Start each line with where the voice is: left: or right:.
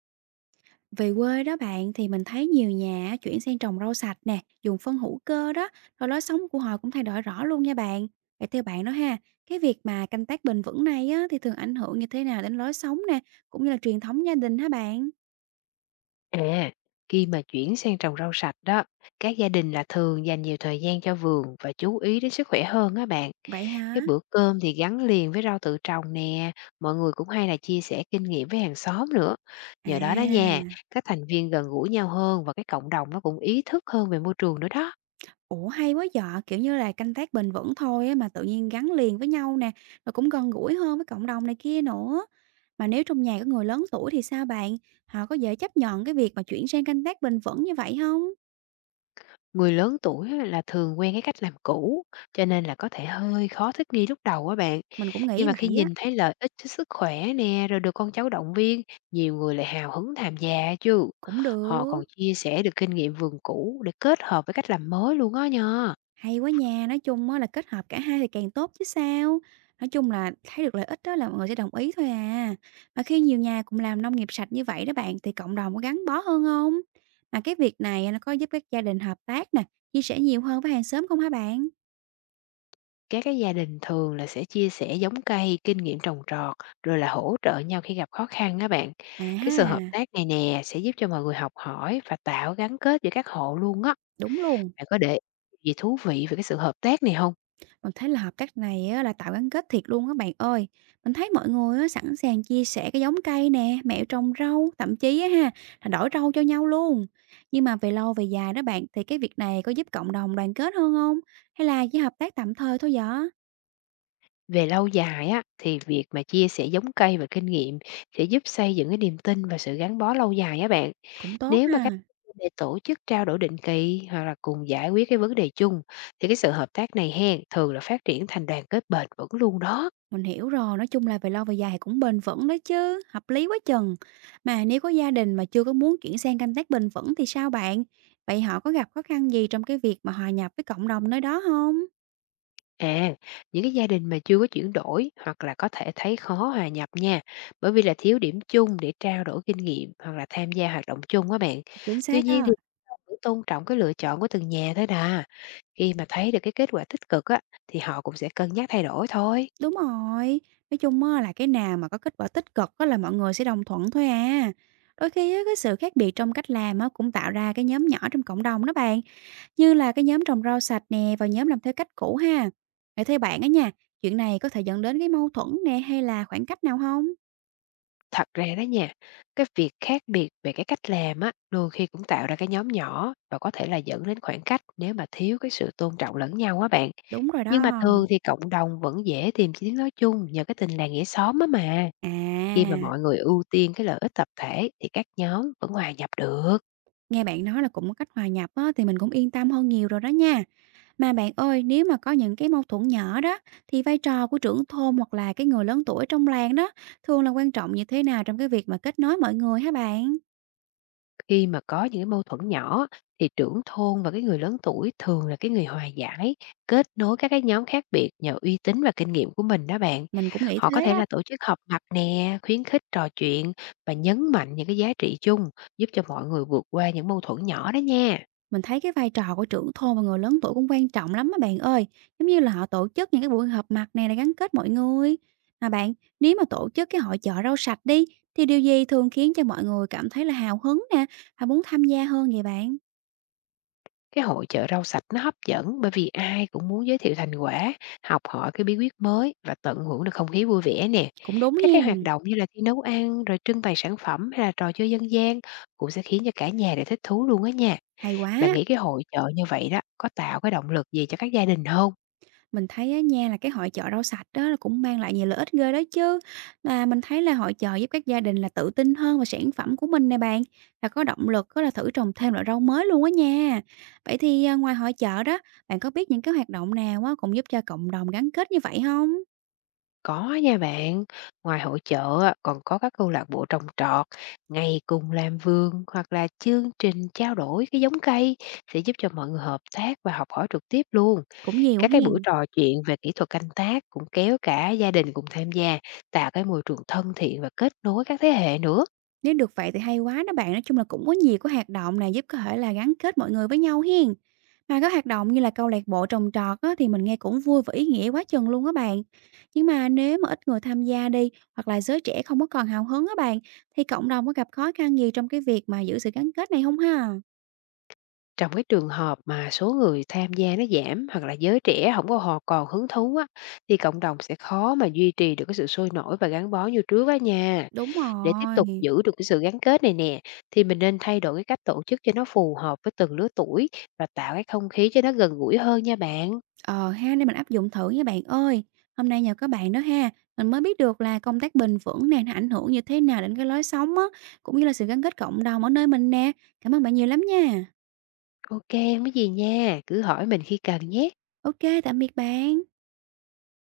right: Về quê đó bạn thì mình thấy nhiều nhà chuyển sang trồng rau sạch nè, dùng phân hữu cơ đó, rồi lối sống của họ cũng thay đổi rõ luôn nha bạn. Vậy theo bạn đó ha, cái việc mà canh tác bền vững này á, thì thường ảnh hưởng như thế nào đến lối sống nè, cũng như là truyền thống gia đình hả bạn?
left: À, khi mà chuyển sang trồng rau sạch đó, các gia đình là thường dành nhiều thời gian cho vườn và chú ý đến sức khỏe hơn á bạn.
right: Vậy hả?
left: Cái bữa cơm thì gắn liền với rau tự trồng nè, mọi người cũng hay là chia sẻ kinh nghiệm với hàng xóm nữa. Nhờ đó đó
right: À,
left: nha, các thành viên gần gũi nhau hơn và cái cộng đồng nó cũng ý thức hơn về môi trường nữa đó.
right: ủa hay quá vợ, kiểu như là canh tác bền vững thôi á, mà tự nhiên gắn liền với nhau nè, rồi cũng gần gũi hơn với cộng đồng này kia nữa. Mà nếu trong nhà có người lớn tuổi thì sao bạn? Họ có dễ chấp nhận cái việc mà chuyển sang canh tác bền vững như vậy không?
left: Người lớn tuổi á, là thường quen cái cách làm cũ, cho nên là có thể hơi khó thích nghi lúc đầu á bạn.
right: Mình cũng
left: Nhưng
right: nghĩ
left: mà khi
right: vậy á,
left: nhìn thấy lợi ích cho sức khỏe nè, rồi được con cháu động viên, nhiều người lại hào hứng tham gia chứ.
right: cũng
left: Họ
right: được,
left: còn chia sẻ được kinh nghiệm vườn cũ để kết hợp với cách làm mới luôn á nha.
right: hay quá nha, nói chung á là kết hợp cả hai thì càng tốt chứ sao. Nói chung là thấy được lợi ích đó là mọi người sẽ đồng ý thôi à. Mà khi nhiều nhà cùng làm nông nghiệp sạch như vậy đó bạn thì cộng đồng có gắn bó hơn không? Mà cái việc này nó có giúp các gia đình hợp tác nè, chia sẻ nhiều hơn với hàng xóm không hả bạn?
left: Các cái gia đình thường là sẽ chia sẻ giống cây, kinh nghiệm trồng trọt, rồi là hỗ trợ nhau khi gặp khó khăn á bạn.
right: À
left: Cái
right: ha,
left: sự hợp tác này nè sẽ giúp cho mọi người học hỏi và tạo gắn kết giữa các hộ luôn á.
right: đúng luôn.
left: Bạn có để gì thú vị về cái sự hợp tác này không?
right: Mình thấy là hợp tác này á, là tạo gắn kết thiệt luôn các bạn ơi. Mình thấy mọi người á, sẵn sàng chia sẻ cái giống cây nè, mẹo trồng rau, thậm chí á, ha là đổi rau cho nhau luôn. Nhưng mà về lâu về dài đó bạn thì cái việc này có giúp cộng đồng đoàn kết hơn không? Hay là chỉ hợp tác tạm thời thôi vậy?
left: Về lâu dài á, thì việc mà chia sẻ giống cây và kinh nghiệm sẽ giúp xây dựng cái niềm tin và sự gắn bó lâu dài á bạn.
right: Cũng tốt
left: Nếu mà các
right: ha.
left: để tổ chức trao đổi định kỳ hoặc là cùng giải quyết cái vấn đề chung, thì cái sự hợp tác này hen, thường là phát triển thành đoàn kết bền vững luôn đó.
right: Mình hiểu rồi, nói chung là về lâu về dài thì cũng bền vững đấy chứ, hợp lý quá chừng. Mà nếu có gia đình mà chưa có muốn chuyển sang canh tác bền vững thì sao bạn? Vậy họ có gặp khó khăn gì trong cái việc mà hòa nhập với cộng đồng nơi đó không?
left: À, những cái gia đình mà chưa có chuyển đổi hoặc là có thể thấy khó hòa nhập nha, bởi vì là thiếu điểm chung để trao đổi kinh nghiệm hoặc là tham gia hoạt động chung á bạn.
right: Chính
left: Tuy
right: xác
left: nhiên thì
right: á.
left: vẫn tôn trọng cái lựa chọn của từng nhà thôi nè. Khi mà thấy được cái kết quả tích cực á, thì họ cũng sẽ cân nhắc thay đổi thôi.
right: Đúng rồi, nói chung á là cái nào mà có kết quả tích cực á là mọi người sẽ đồng thuận thôi à. Đôi khi á, cái sự khác biệt trong cách làm á cũng tạo ra cái nhóm nhỏ trong cộng đồng đó bạn. Như là cái nhóm trồng rau sạch nè và nhóm làm theo cách cũ ha. Để theo bạn á nha, chuyện này có thể dẫn đến cái mâu thuẫn nè hay là khoảng cách nào không?
left: Thật ra đó nha, cái việc khác biệt về cái cách làm á, đôi khi cũng tạo ra cái nhóm nhỏ và có thể là dẫn đến khoảng cách nếu mà thiếu cái sự tôn trọng lẫn nhau á bạn.
right: Đúng rồi
left: Nhưng mà
right: đó.
left: thường thì cộng đồng vẫn dễ tìm tiếng nói chung nhờ cái tình làng nghĩa xóm á mà.
right: À,
left: Khi mà mọi người ưu tiên cái lợi ích tập thể thì các nhóm vẫn hòa nhập được.
right: nghe bạn nói là cũng có cách hòa nhập á thì mình cũng yên tâm hơn nhiều rồi đó nha. Mà bạn ơi, nếu mà có những cái mâu thuẫn nhỏ đó, thì vai trò của trưởng thôn hoặc là cái người lớn tuổi trong làng đó, thường là quan trọng như thế nào trong cái việc mà kết nối mọi người hả bạn?
left: Khi mà có những cái mâu thuẫn nhỏ thì trưởng thôn và cái người lớn tuổi thường là cái người hòa giải, kết nối các cái nhóm khác biệt nhờ uy tín và kinh nghiệm của mình đó bạn.
right: Mình cũng nghĩ
left: Họ
right: thế
left: có thể
right: đó.
left: là tổ chức họp mặt nè, khuyến khích trò chuyện và nhấn mạnh những cái giá trị chung giúp cho mọi người vượt qua những mâu thuẫn nhỏ đó nha.
right: Mình thấy cái vai trò của trưởng thôn và người lớn tuổi cũng quan trọng lắm á bạn ơi. Giống như là họ tổ chức những cái buổi họp mặt này để gắn kết mọi người. Mà bạn, nếu mà tổ chức cái hội chợ rau sạch đi, thì điều gì thường khiến cho mọi người cảm thấy là hào hứng nè, và muốn tham gia hơn vậy bạn?
left: Cái hội chợ rau sạch nó hấp dẫn bởi vì ai cũng muốn giới thiệu thành quả, học hỏi cái bí quyết mới và tận hưởng được không khí vui vẻ nè.
right: Cũng đúng
left: Các cái hoạt
right: hiền.
left: động như là thi nấu ăn, rồi trưng bày sản phẩm hay là trò chơi dân gian cũng sẽ khiến cho cả nhà đều thích thú luôn á nha.
right: Hay
left: Bạn
right: quá.
left: nghĩ cái hội chợ như vậy đó có tạo cái động lực gì cho các gia đình không?
right: Mình thấy á nha là cái hội chợ rau sạch đó là cũng mang lại nhiều lợi ích ghê đó chứ. Và mình thấy là hội chợ giúp các gia đình là tự tin hơn về sản phẩm của mình nè bạn, và có động lực có là thử trồng thêm loại rau mới luôn á nha. Vậy thì, à, ngoài hội chợ đó, bạn có biết những cái hoạt động nào á cũng giúp cho cộng đồng gắn kết như vậy không?
left: Có nha bạn, ngoài hội chợ á, còn có các câu lạc bộ trồng trọt, ngày cùng làm vườn hoặc là chương trình trao đổi cái giống cây sẽ giúp cho mọi người hợp tác và học hỏi trực tiếp luôn.
right: Cũng nhiều
left: Các cái buổi
right: hiền.
left: trò chuyện về kỹ thuật canh tác cũng kéo cả gia đình cùng tham gia, tạo cái môi trường thân thiện và kết nối các thế hệ nữa.
right: Nếu được vậy thì hay quá đó bạn, nói chung là cũng có nhiều cái hoạt động này giúp có thể là gắn kết mọi người với nhau hiền. Mà các hoạt động như là câu lạc bộ trồng trọt á, thì mình nghe cũng vui và ý nghĩa quá chừng luôn á bạn. Nhưng mà nếu mà ít người tham gia đi hoặc là giới trẻ không có còn hào hứng á bạn thì cộng đồng có gặp khó khăn gì trong cái việc mà giữ sự gắn kết này không ha?
left: Trong cái trường hợp mà số người tham gia nó giảm hoặc là giới trẻ không có họ còn hứng thú á, thì cộng đồng sẽ khó mà duy trì được cái sự sôi nổi và gắn bó như trước á nha.
right: Đúng
left: Để tiếp tục
right: rồi.
left: giữ được cái sự gắn kết này nè, thì mình nên thay đổi cái cách tổ chức cho nó phù hợp với từng lứa tuổi và tạo cái không khí cho nó gần gũi hơn nha bạn.
right: Ờ ha, để mình áp dụng thử nha bạn ơi. Hôm nay nhờ các bạn đó ha, mình mới biết được là công tác bền vững nè nó ảnh hưởng như thế nào đến cái lối sống á cũng như là sự gắn kết cộng đồng ở nơi mình nè. Cảm ơn bạn nhiều lắm nha.
left: Ok, không có gì nha, cứ hỏi mình khi cần nhé.
right: Ok, tạm biệt bạn.